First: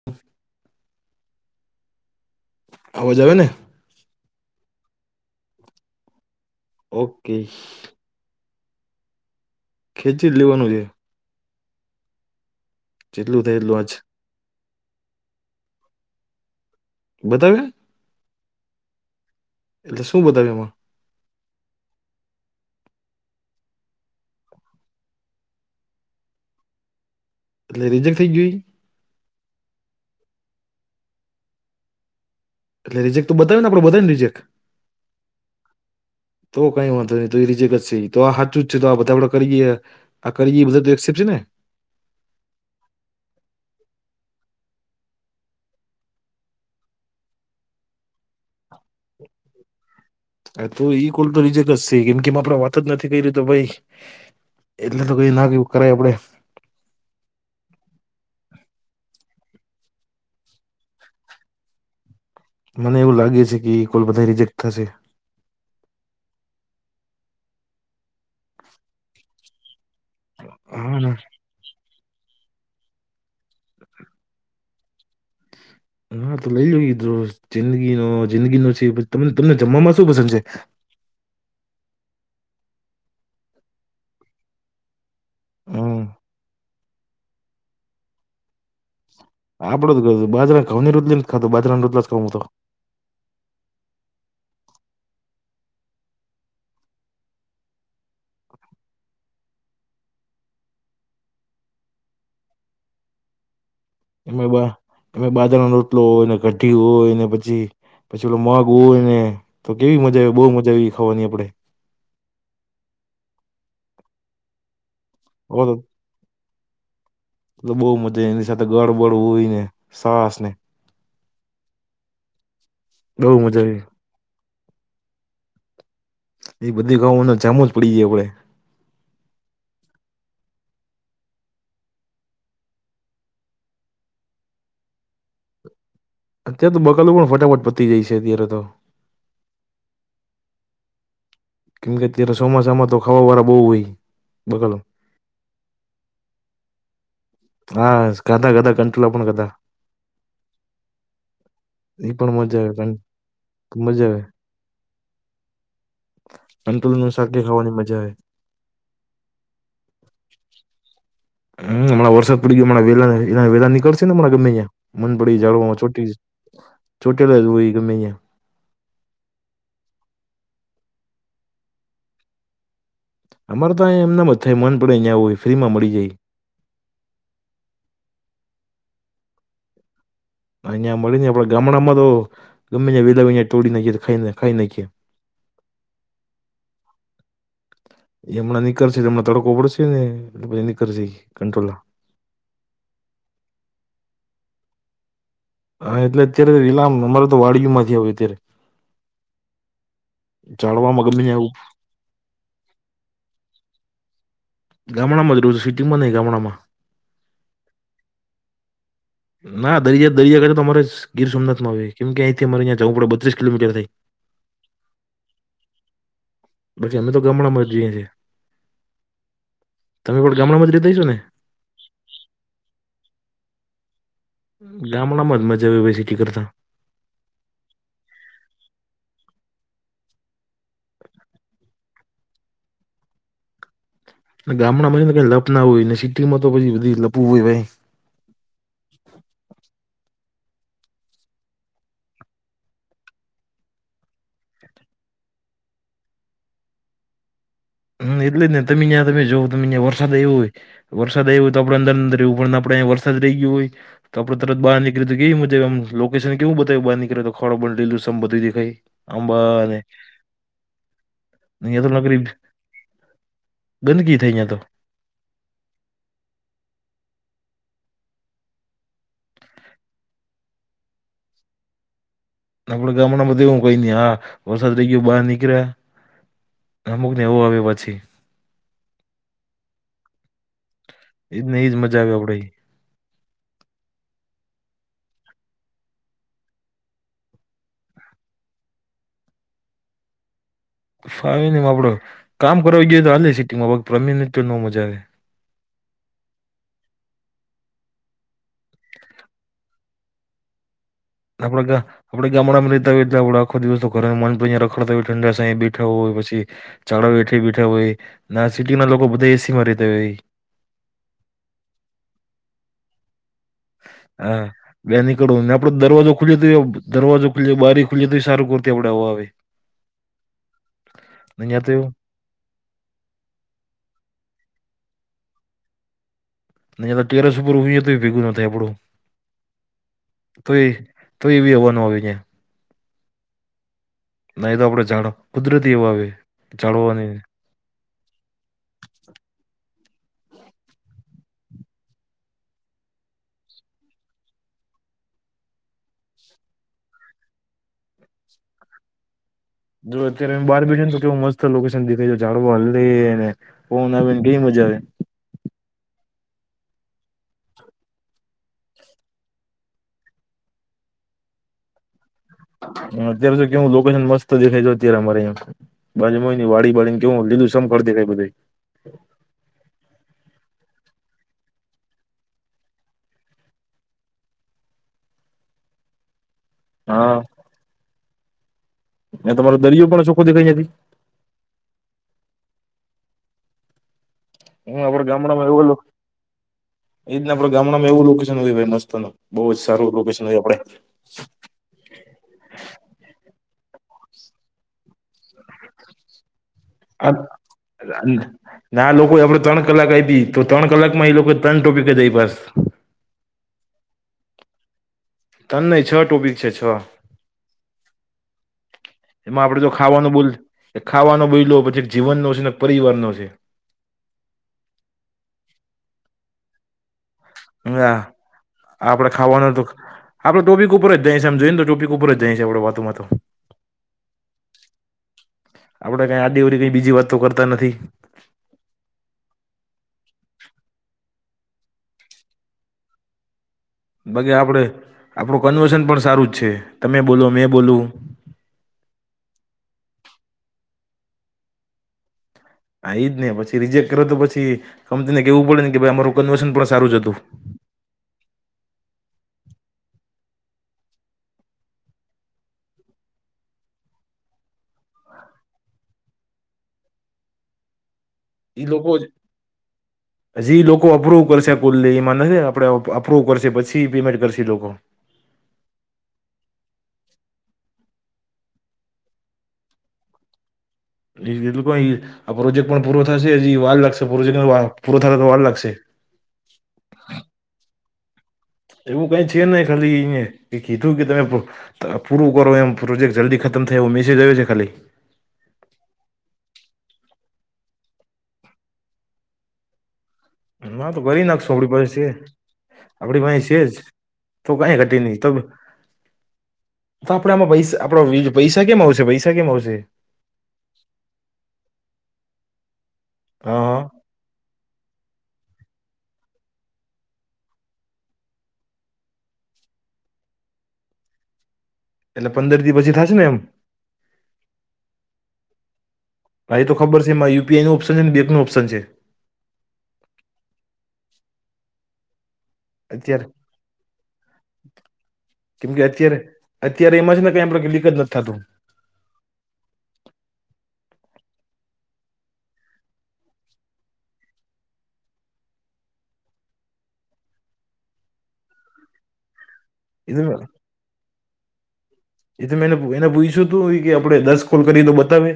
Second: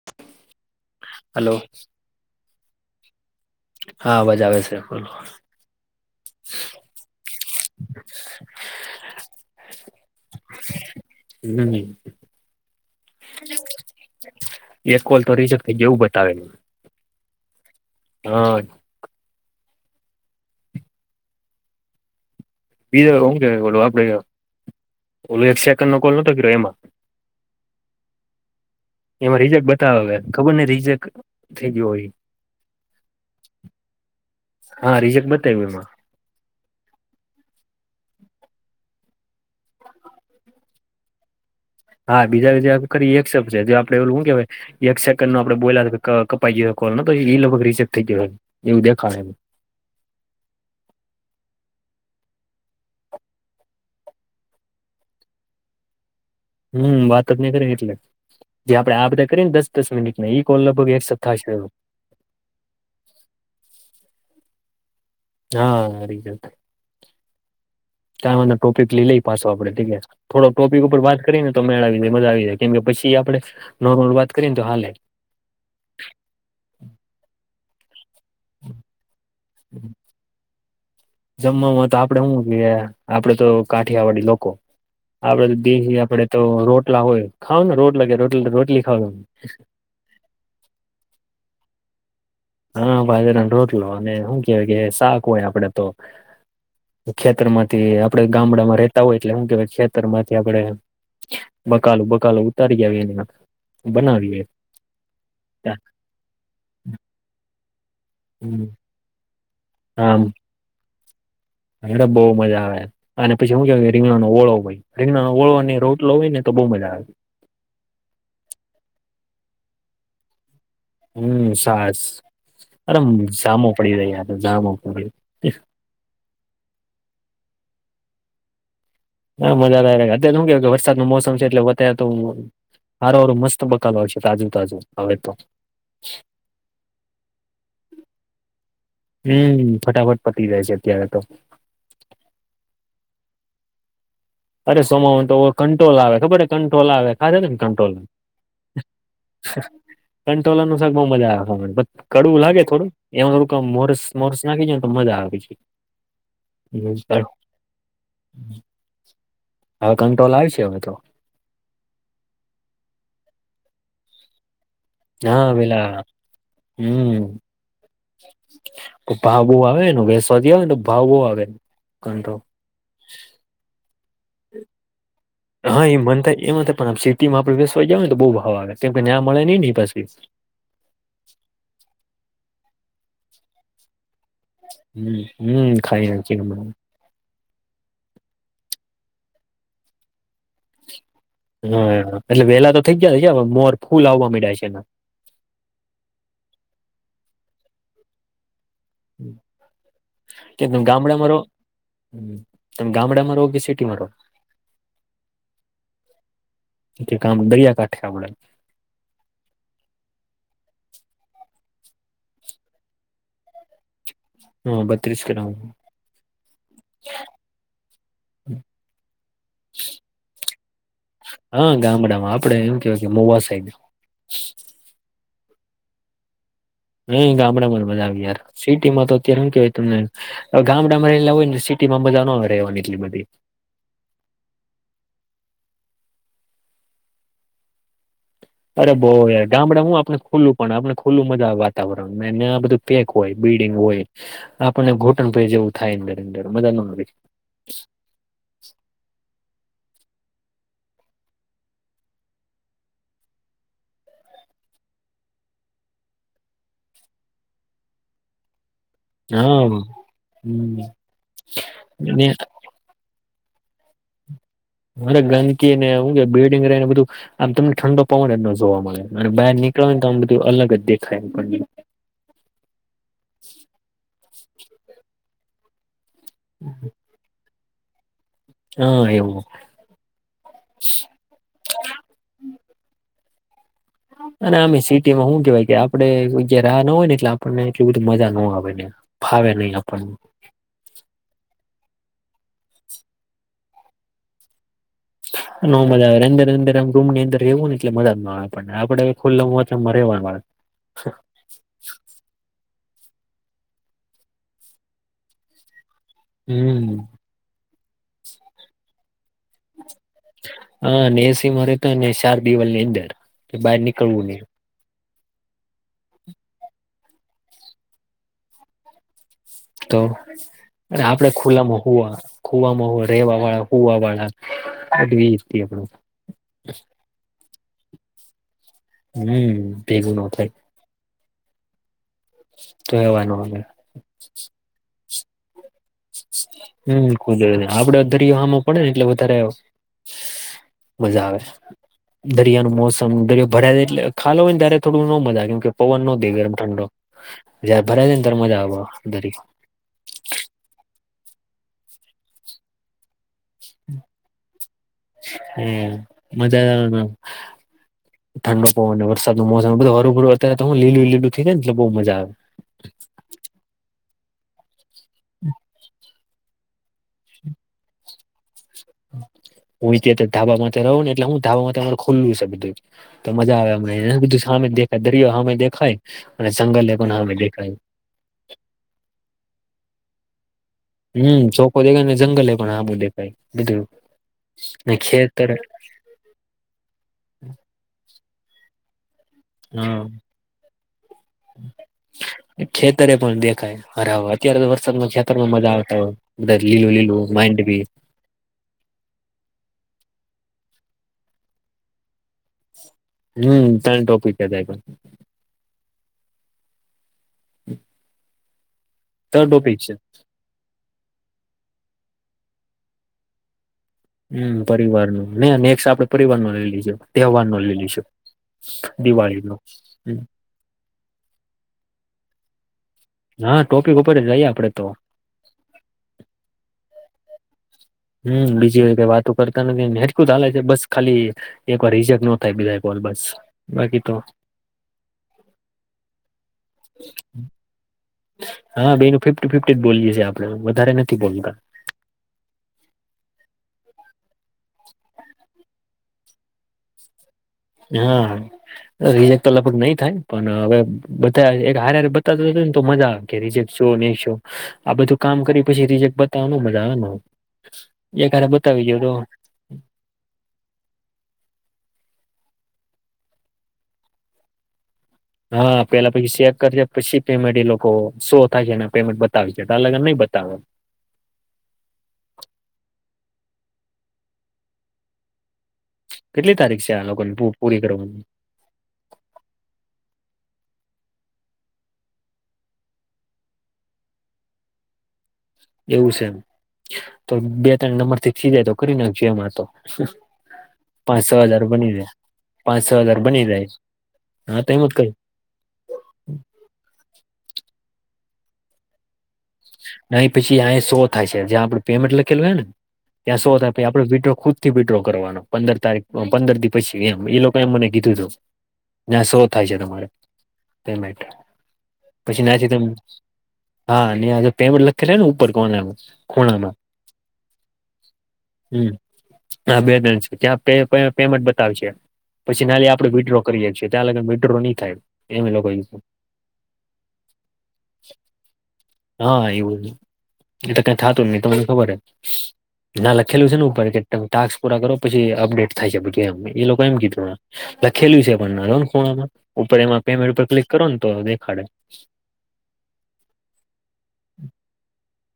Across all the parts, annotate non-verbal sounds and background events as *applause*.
*inaudible* Hello આવાજ આવે ને હા અવાજ આવે છે બરોબર *inaudible* ઓકે *inaudible* ખેંચી જ લેવાનું છે. હમ્મ જેટલું થાય એટલું આજ એક કોલ તો રિજેક્ટ થઈ જ્યો હું બતાવે બતાવ્યા, હા એટલે શું બતાવ્યું એમાં બીજું હું કેવાય ઓલો આપડે ઓલો એક સેકન્ડ નો કોલ નતો કર્યો એમાં એટલે રીજેક્ટ થઈ જ્યો ઈ એમાં રિજેક્ટ બતાવે હ ખબર ને રિજેક્ટ થઈ ગયો હોય એટલે રિજેક્ટ તો બતાવીને આપડો બતાવી ને રિજેક્ટ હા રિજેક્ટ બતાવ્યું એમાં તો કઈ વાંધો નહી તો એ રીજેકજ સે ઈ તો આ સાચું જ છે તો આ બધા આપડે કરીએે આ કરી એ બધા તો એક્સેપ્ટ છે ને હા બીજા બી જે કરી એક્સેપ્ટ છે જે આપડે ઓલું હું કેવાય એક સેકન્ડનો આપડે બોલ્યા ક-કપાઈ ગયો કોલ તો ઈ લગભગ રિજેક્ટ થઈ ગયો એવું દેખાહે હ તો ઈ કોલ તો રીજેક જ છે કેમ કે આપડ વાત જ નથી કરી રહી તો પહિ એટલે તો કઈ ના કિઉ કરાય આપડે હમ્મ વાત જ ની કરી એટલે જે આપે આ બધા કરીએને દસ દસ મિનિટ ઈ કોલ લગભગ એક્સેપ્ટ થાશે મને એવું લાગે છે કે કોલ બધા રિજેક્ટ થશે હા રિજેક્ટ કાલ વાળો ટોપિક લઈ લઈ પાછો આપડે ઠીકે થોડો ટોપિક હા ઉપર ના વાત કરીને તો મેળ આવી જાય મજા આવી જાય કેમ કે પછી આપડે નોર્મલ વાત કરીએને તો હાલે ના તો લઈ લ કીધું જિંદગીનો જિંદગીનો છે તમને તમને જમવામાં શું પસંદ છે જમવામાં તો આપડે શું જોઈએ આપડે તો કાઠિયાવાડી લોકો આપડે દિહે હમ આપડે તો રોટલા હોય ખાવ ને રોટલા કે રોટલા રોટલી ખાવ આપડો કેવું છે બાજરા ના ઘવની રોટલીમ ખ તો બાજરાને રોટલા જ ખઉં મુ તો હા બાજરાન રોટલો અને હું કેય કે શાક હોય આપડે તો ખેતર માંથી આપડે ગામડામાં રેતા હોય એટલે શું કેવાય ખેતર માંથી આપડે બકાલું બકાલો ઉતારી જાવી એની અમે બહાને બાજરાનો રો લો ને કઢી હોય ને પછી પછી ઓલો મગ હોય ને તો કેવી મજા આવે બહુ મજાઆવી ખાવાની આપડે અરે બઉ મજા આવે અને પછી શું કે કે રીંગણ નો ઓળો હોય રીંગનોળો અને રોટલો હો ને તો બુ મજા આવે એતો બહુ મજા એની સાથે ગડબડ હોય ને સાસ ને હમ્મ સાસ અરે બહુ મજા સામો આવી પડી રહ્યા આતો જામો પડી એ બધી ગાનું જામુ જ પડી જાયે આપડે હા મજા *unintelligible* અત્યારે શું કેવ કે વરસાદ ન મોસમ છે એટલે વત્તા તો હારુ હરું મસ્ત બકાલ હો છે તાજુ તાજું હવે તો અત્યારે તો બકાલું પણ ફટાફટ પતી જાય છે અત્યારે તો હમ્મ ફટાફટ પતી જાય છે અત્યારે તો કેમ કે અત્યારે ચોમાસામાં તો ખાવા વાળા બહુ હોય બકાલું અરે સોમ તો કંટ્રોલ આવે ખબર કંટ્રોલ આવે અ ત કન્ટટ્રોલ હા ગાધા ગાધા કંટોલા પણ ખાધા કંટોલર નું શક બઉુ મજાવા એ પણ કડવું લાગે મજા આવે થોડું એમાં થોુંક મોરસ મોરસ નાખી ને તો મજા આવી જાય અંતુલ ન શાક એ ખાવાની મજા હવે કંટ્રોલ આવે છે હવે તો હમ હમણા વરસાદ પડી ગ હણા વેલાલા વેલા નીકળશે નેણા ગમે ત્યાં મન પડી હા જાળવામાં પેલા ચોટી ચોટેલા હોય ગમે અહં તો ભાવો આવેને વેસવાથી આવેને તો ભાવો આવે કો અમાર તો એમના મત હા એ મન થાય એમાં પણમ સિટીમાં આપડ બેેસવાઈાવ ને તો બહુ ભાવ આવેે કેમ કે ન્યા મળે નહી ને પછી અહંયા મળી ને આપડે ગામડામાં તો ગમેીને વેલા તોડી ના તો ખાઈ ને હમ હમ ખાઈ નાખીને એ હમણાં નીકળ છે હમણા તડકો પડશે ને એટલે પછી નીકળશે ઈ કંટોલા હા એટલે વેલા તો થઇ ગયા મોર ફૂલ આવવા ડ્યા છે એને હા એટલે અત્યારે રીલામ અમારે તો વાડીયું માંથી આવ અત્યારે કે ઝાડવામાં ગામડા ગમે મારો ત્યાં તમે ગામડામાં રહો કે સિટી માં રહો ગામડામાં રો છ છે સિટીમાં ન ગામડામાં કે કામ દરિયાકાાંઠે આપડે ના દરિયા દરિયાગાે તો અરે જ ગીર સોમનાથમાં કેમ કે અહીંથીમારે્યાં જવું પડે બત્રીસ કિલોમીટર થાય હા બત્રીસ ગ્રામ લી અમે તો ગામડામાં જઈએ છીએ તમે કો ગામડા મજરી દઈશો ને હા ગામડાામમાં આપડે એમ કેવાય કે મો મહુવા સાડ ગામડામાં જ મજા આવે ભાઈ સિટી કરતા નહી ગામડામાં જ બજા આવી યાર સિટી માં તો અત્યારે કેવાય તમને ગામડામાં રહેલા હોય ને સિટીમાં મજા ના આવે રહેવાની એટલી બધી ગામડામાં મીને કઈ લપ ના હોય ને સિટીમાં તો પછી બધી લપવું હોય ભાઈ અરે બહ યાર ગામડા હું આપણે ખુલ્લું પણ આપણે ખુલ્લું મજા આવે વાતાવરણને આ બધું પેક હોય બિલ્ડીિંગ હોય આપણને ઘોટણ પ જેવું થાય અંદર અંદર મજા ન મળ હમ એટલે જ ને તમે ત્યાં તમે જો તમે ત્યાં વરસાદ એવ્યો હોય વરસાદ આવ્યો હોય તો આપણે અંદર અંદર એવું પણ આપડેં વરસાદ રહી ગયયો હોય તો આપણે તરત બહાર નીકી તો કેય મુજબમ લોકેશન કેવું બતાયું બાર નીકળે તો ખો બ લું બધું દેખાઈ અબ હા અનેે હમ્મ. એ તો નોકરી ને ગંદકી થઈહીયા તો અરે ગંદકી ને હું કે બિલ્ડીંગ ર ને બધું આમ તમને ઠંડો પવ એમ જોવા મળે અને બહાર નીકળવા ને તો આમ બધું અલગ જ દેખાય આપડણા ગામડા બધે એવું કઈ નઈ હા વરસાદ રહી ગયો બહાર નીકળ્યા હા અમુક ને એવું આવ્યું પછી હા એવું એજ ન એજ મજા આવે આપડે અને આમે સિટી માં શું કેવાય કે આપડે રાહ ના હોય ને એટલે આપણને એટલું બધું મજા ન ના આવે ને ફાવ નહી આપણ ફાવ ન મા આપડો કામ કરવા ગયોએ તો હા સિટીમાં રમીને તો ન મજા આવે ન મજા આવે અંદર અંદર આમ રમની અંદર રહેવું ને એટલે મજામાં આવે આપણને આપે ખુલ્લાતમાં ર રહેવાનુંે આપડા આપે ગામડામાં રહેતા હોય આપ આખો દિવસ ઘર મન પણયા રખડતા હોય ઠંડા સા બેઠા હોયછી હમ ચાળો બેઠ બેઠા હોય ના સિટી ના લોકો બધા એસીમાં રતા હોય હા ને એસી મારે તો ને ચાર દવાલ ની અંદર બહાર નીકળવું નહી હા બે નીકળવો ને આપે દરવાજો ખુલીએ તો એ દરવાજો ખુલ બારી ખુલીએ તો એ સારું કરતી આપડે હવા આવે તો અને આપડે અહીંયા તો ખુલ્લામાં એવું હોવા ખુવામાં હો રેવા વાળા ખુવા વાળાવી આપ ટેરસ ઉપર ઉઈ તો ભેગું નથી આપડું હમ ભેગું ન તો થાય એ તો એવી હવાનું આવી જાય તો કવાનું હ ના એ તો આપડે જાડ કુદરતી એવા આવે જાળવાની આપડો દરિયોમાં પડે ને એટલે વધારે મજા આવે દરિયા નનું મોસમ દરિયો ભરાયે એટલે ખાો હોય ને ત્યારે થોડું ન મજા કેમ કે પવન નો દ ગરમ ઠંડો જ ભરા છે ને ત મજા આ દરી જો અત્યારે બહાર બેઠ ને તો કેવું મસ્ત લોકેશન દેખાઈ ઝાડવા હને ઓન આવેને કઈ મજા આવે હ મજાદાર ઠંડો પો અને વરસાદો મોસમ બધ હભરું અત્યારે તો હું લીલું લીુંઈ જ ને એટ બઉ મજા આવે હ અત્યારે સુ કેવું લોકેશન મસ્ત દેખાય અત્યારે અમારે અં બાજુ હોય વાડી વાળડી કેવું લીધું સમખતી કઈ બધી હું તે ધાબા માટેમાં રહ ને એટલે હું ધાબામાં અમાર ખુલ્લું છે બધું તો મજા આવેને બધું સામે દેખાય દરિયો સામે દેખાય અને જંગલે પણ હમે દેખાય. અને તમારો દરિયો પણ ઓખો દેખાઈ નથી. હમ ચોખો દેખાય ને જંગલે પણ આ બું દેાઈ બધું. હ ને આપડ ખેતર ગામડામાં એ એજને આપ ગામડામાં એવુંકેશન હો મસ્ત ન બહુ જ સારું હા લોકેશન હોય આપડે. ખેતરે પણ દેખાય હરાવર. અત્યારે વરસાદમાં ખેતરમાં મજા આવતા હોય બધ લીલું લીલું આપડે માઇડ બી ના આ લોકો આપડ ત્રણ કલાક આવીી તો ત્રણ કલાક માં એ લોકો ત્રણ ટોપિક જઈ પાસ. હમ તણ ટોપિક છે હતા પણ. તને નહી છ ટોપિક છે છ. હમ. એમાં આપણેે જો ખાવાનું બોલ ખાવાનો બોલ લો પછી એક જીવનનોો છે ને એક પરિવાર નો છે. હમ પરિવાર ન ને નેક્ આપડે પરિવાર નો લઈ લીજો. તહેવાર નો લેલી ના છે આપડે દિવાળી ખાવાનું નો તો હ. આપડે ટોપિક ઉપર જાય સમજો ને ટોપિક ઉપર જાય છે આપણે વાતમાં તો. હા ટોપિક ઉપર જઈએ આપડે તો. આપડે કઈ આ દેવારી કઈ બીજી વાત તો કરતા નથી. હમ બીજી કઈ વાતો કરતા નથીનેટકું ચાલે છે બસ ખાલી. એક વાર રિજેક્ટ ન થાય બીજા કોલ બસ. બાકી આપણે આપણું કન્વર્સન પણ સારું જ છે તમે બોલો મેં બોલું. હા બે ન ફિફ્ટી ફિફ્ટી જ બોલીયેીએ આપડે વધારે નથી બોલતા. આ એ જ ને પછી રીજેક્ટ કરે તો પછી કંપનીને કેવું પડે ને કે ભાઈ અમારું કન્વેશન પણ સારું જ હતું. હા. રિજેક્ટ તો લગભગ નઈ થાય પણ હવે બધા એક હારે બતા ને તો મજા આવે. કે રિજેક શો નહી શો આ બધું કામ કરી પછી રિજેક્ટ બતાવ મજા આવે. એક હારે એઈ બતાવી લોકો ગયો તો જ હજી લોકો અપ્રુવ કરશે કુલ એમાં નથી આપણે અપ્રુવ કરશે પછી પેમેન્ટ કરશ લોકો હા પેલા પછી ચેક કરજ પછી પેમેન્ટ એ લોકો શો થાય છે પેમેન્ટ બતાવ છે એટ અલગ નઈ બતાવે. એ એું આ પ્રોજેક્ટ પણ પૂરો થશે વાલ લાગશે પ્રોજેક્ટ પૂરો થાય તો વાલ લાગશે. કેટલી તારીખ છે આ લોકોને પૂરી કરવાની. એવું કઈ છે ને ખાલી અ કીધું કે તમે. તો પૂરું કરો એમ પ્રોજેક્ટ જલ્દી ખતમ થાય એવો મેસેજ આવ્યો છે ખાલી. એવું છે એમ તો બે ત્રણ નંબર થી થયજાય તો કરી નાખશું એમ તો વાતો પાંચ કરી છ નાખશુ હજાર આપણી બની જાય પાંચ છ હજાર પાસે બની છે જાય જ તો હા કઈ એમ જ ઘટી નહી તો તો આપડે આમાં પૈસા શેમાં આવશે? જ્યાં પેમેન્ટ લખેલું હોય છે ને ત્યાં શો હા થાય છે હા પછી આપણે વીડ્રો વિડ્રો કરવાનો પંદર તારીખ પછી એમ એ લોકએ મને કીધું તું જ્યાં શો થાય છે તમારે પેમેન્ટ. એટલે હા પંદર પછી દી થશે ને એમ પેમેન્ટ લખીને આવ્યું ને ઉપર કોર્નરમાં એ તો ખબર છે એમાં યુપીઆઈ નું ઓપ્શન છે અને બેંક નો ઓપ્શન છે. હમ હા તણ ત્યાં પેમેન્ટ બતાવશે. પછી ના આપણે અત્યારે વિડ્રો કરીએ છીએ ત્યાં સુધી વિડ્રો નહી થાય એ લોકો કેમ કે અત્યારે અત્યારે એમાં છે ને કઈ લીક જ નથી થતું. *unintelligible* ના લખેલું છે ને ઉપર કે તમે ટાસ્ક પૂરા કરો પછી અપડેટ થાય એમ એ લોકો એમ કીધું. લખેલું છે પણ ખૂણમાં ઉપર એમાં પેમેન્ટ ઉપર ક્લિક કરો ને તો દેખાડે. એ તો મેને એ પૂછ્યું હતું દસ કોલ કરીએ તો બતાવે?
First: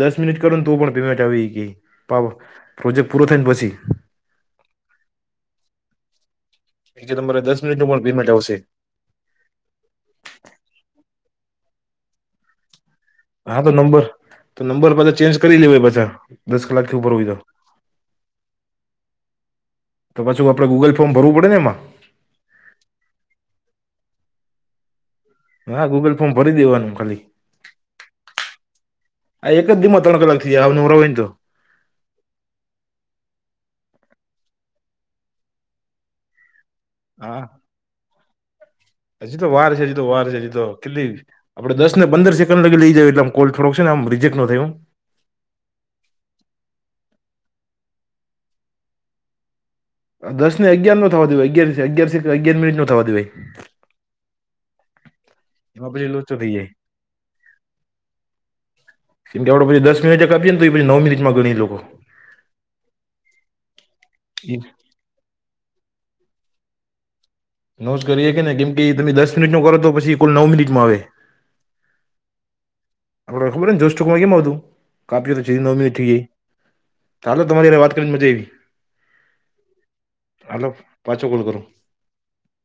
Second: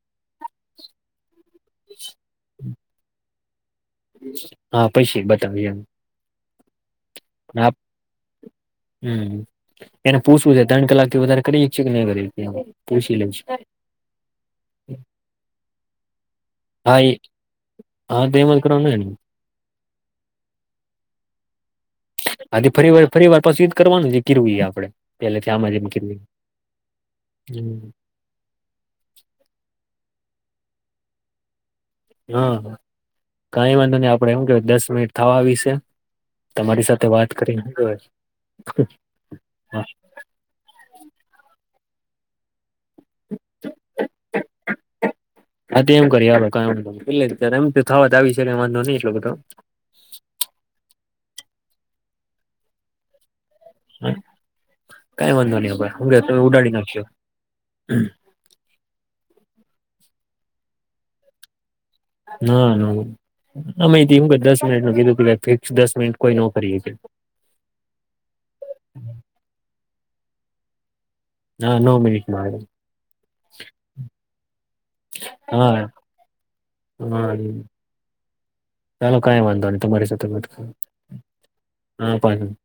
દસ મિનિટ કરો તો પણ પેમેન્ટ આવી જાય. પણ પ્રોજેક્ટ પૂરો થાયને પછી. હા પછી બતાવે એમ. એ તમારે દસ આપ મિનિટનું પણ પેમેન્ટ આવશે. હમ એને પૂછવું છે ત્રણ કલાકથી વધારે કરી શકીએ કે નહી. પુછીએ? હા તો નંબર તો નંબર પાછા ચેન્જ કરી લેવાય પાછા દસ કલાકથી હા એ ઉપર હોય તો *unintelligible* તો પાછુ ગુગલ ફોર્મ ભરવું પડે ને એમાં હા ફરીવાર પાછું એ જ કરવાનું ને જે કર્યું આપણે હા ગૂગલ ફોમ ભરી દેવાનું ખાલી. હમ આ એક જ દિવસમાં થઈ જાય ત્રણ કલાક નવરા હોય તો. હા હા. કઈ વાંધો નહી આપડે એમ કે દસ મિનિટ થવા આવી છે. વાત કરીને શું કેવાય હજી તો વાર છે કેટલી? આપણે દસ ને પંદર સેકન્ડ લઈ જઈએ એટલે આમ કોલ છેને રિજેક્ટ ના થાય. હા તો એમ કરીએ. દસ ને અગિયાર ન થવા દેવાય અગિયાર છે તો અગિયાર મિનીટ થવા દેવાય. હા કંઈ વાંધો નહીં. એમાં પછી લોચો થઈ જાય કેમકે આપણે દસ મિનિટ આપીને તો પણ નવ મિનિટમાં ગણે લોકો. ના ના એમા શું કે દસ મિનિટ નું કીધું કીધું ફિક્સ દસ મિનિટ કોઈ ના કરી શકે. કેમ કે તમે દસ મિનિટનું કરો તો કુલ નવ મિનિટમાં આવે. હા નવ મિનિટમાં આવ્યો *unintelligible* હા ચાલો હા તમારી જોડે વાત કરીને મજા આવી. ચાલો કઈ વાંધો નહી તમારી સાથે વાત કર હા પાછો કોલ કરો. હા પાછો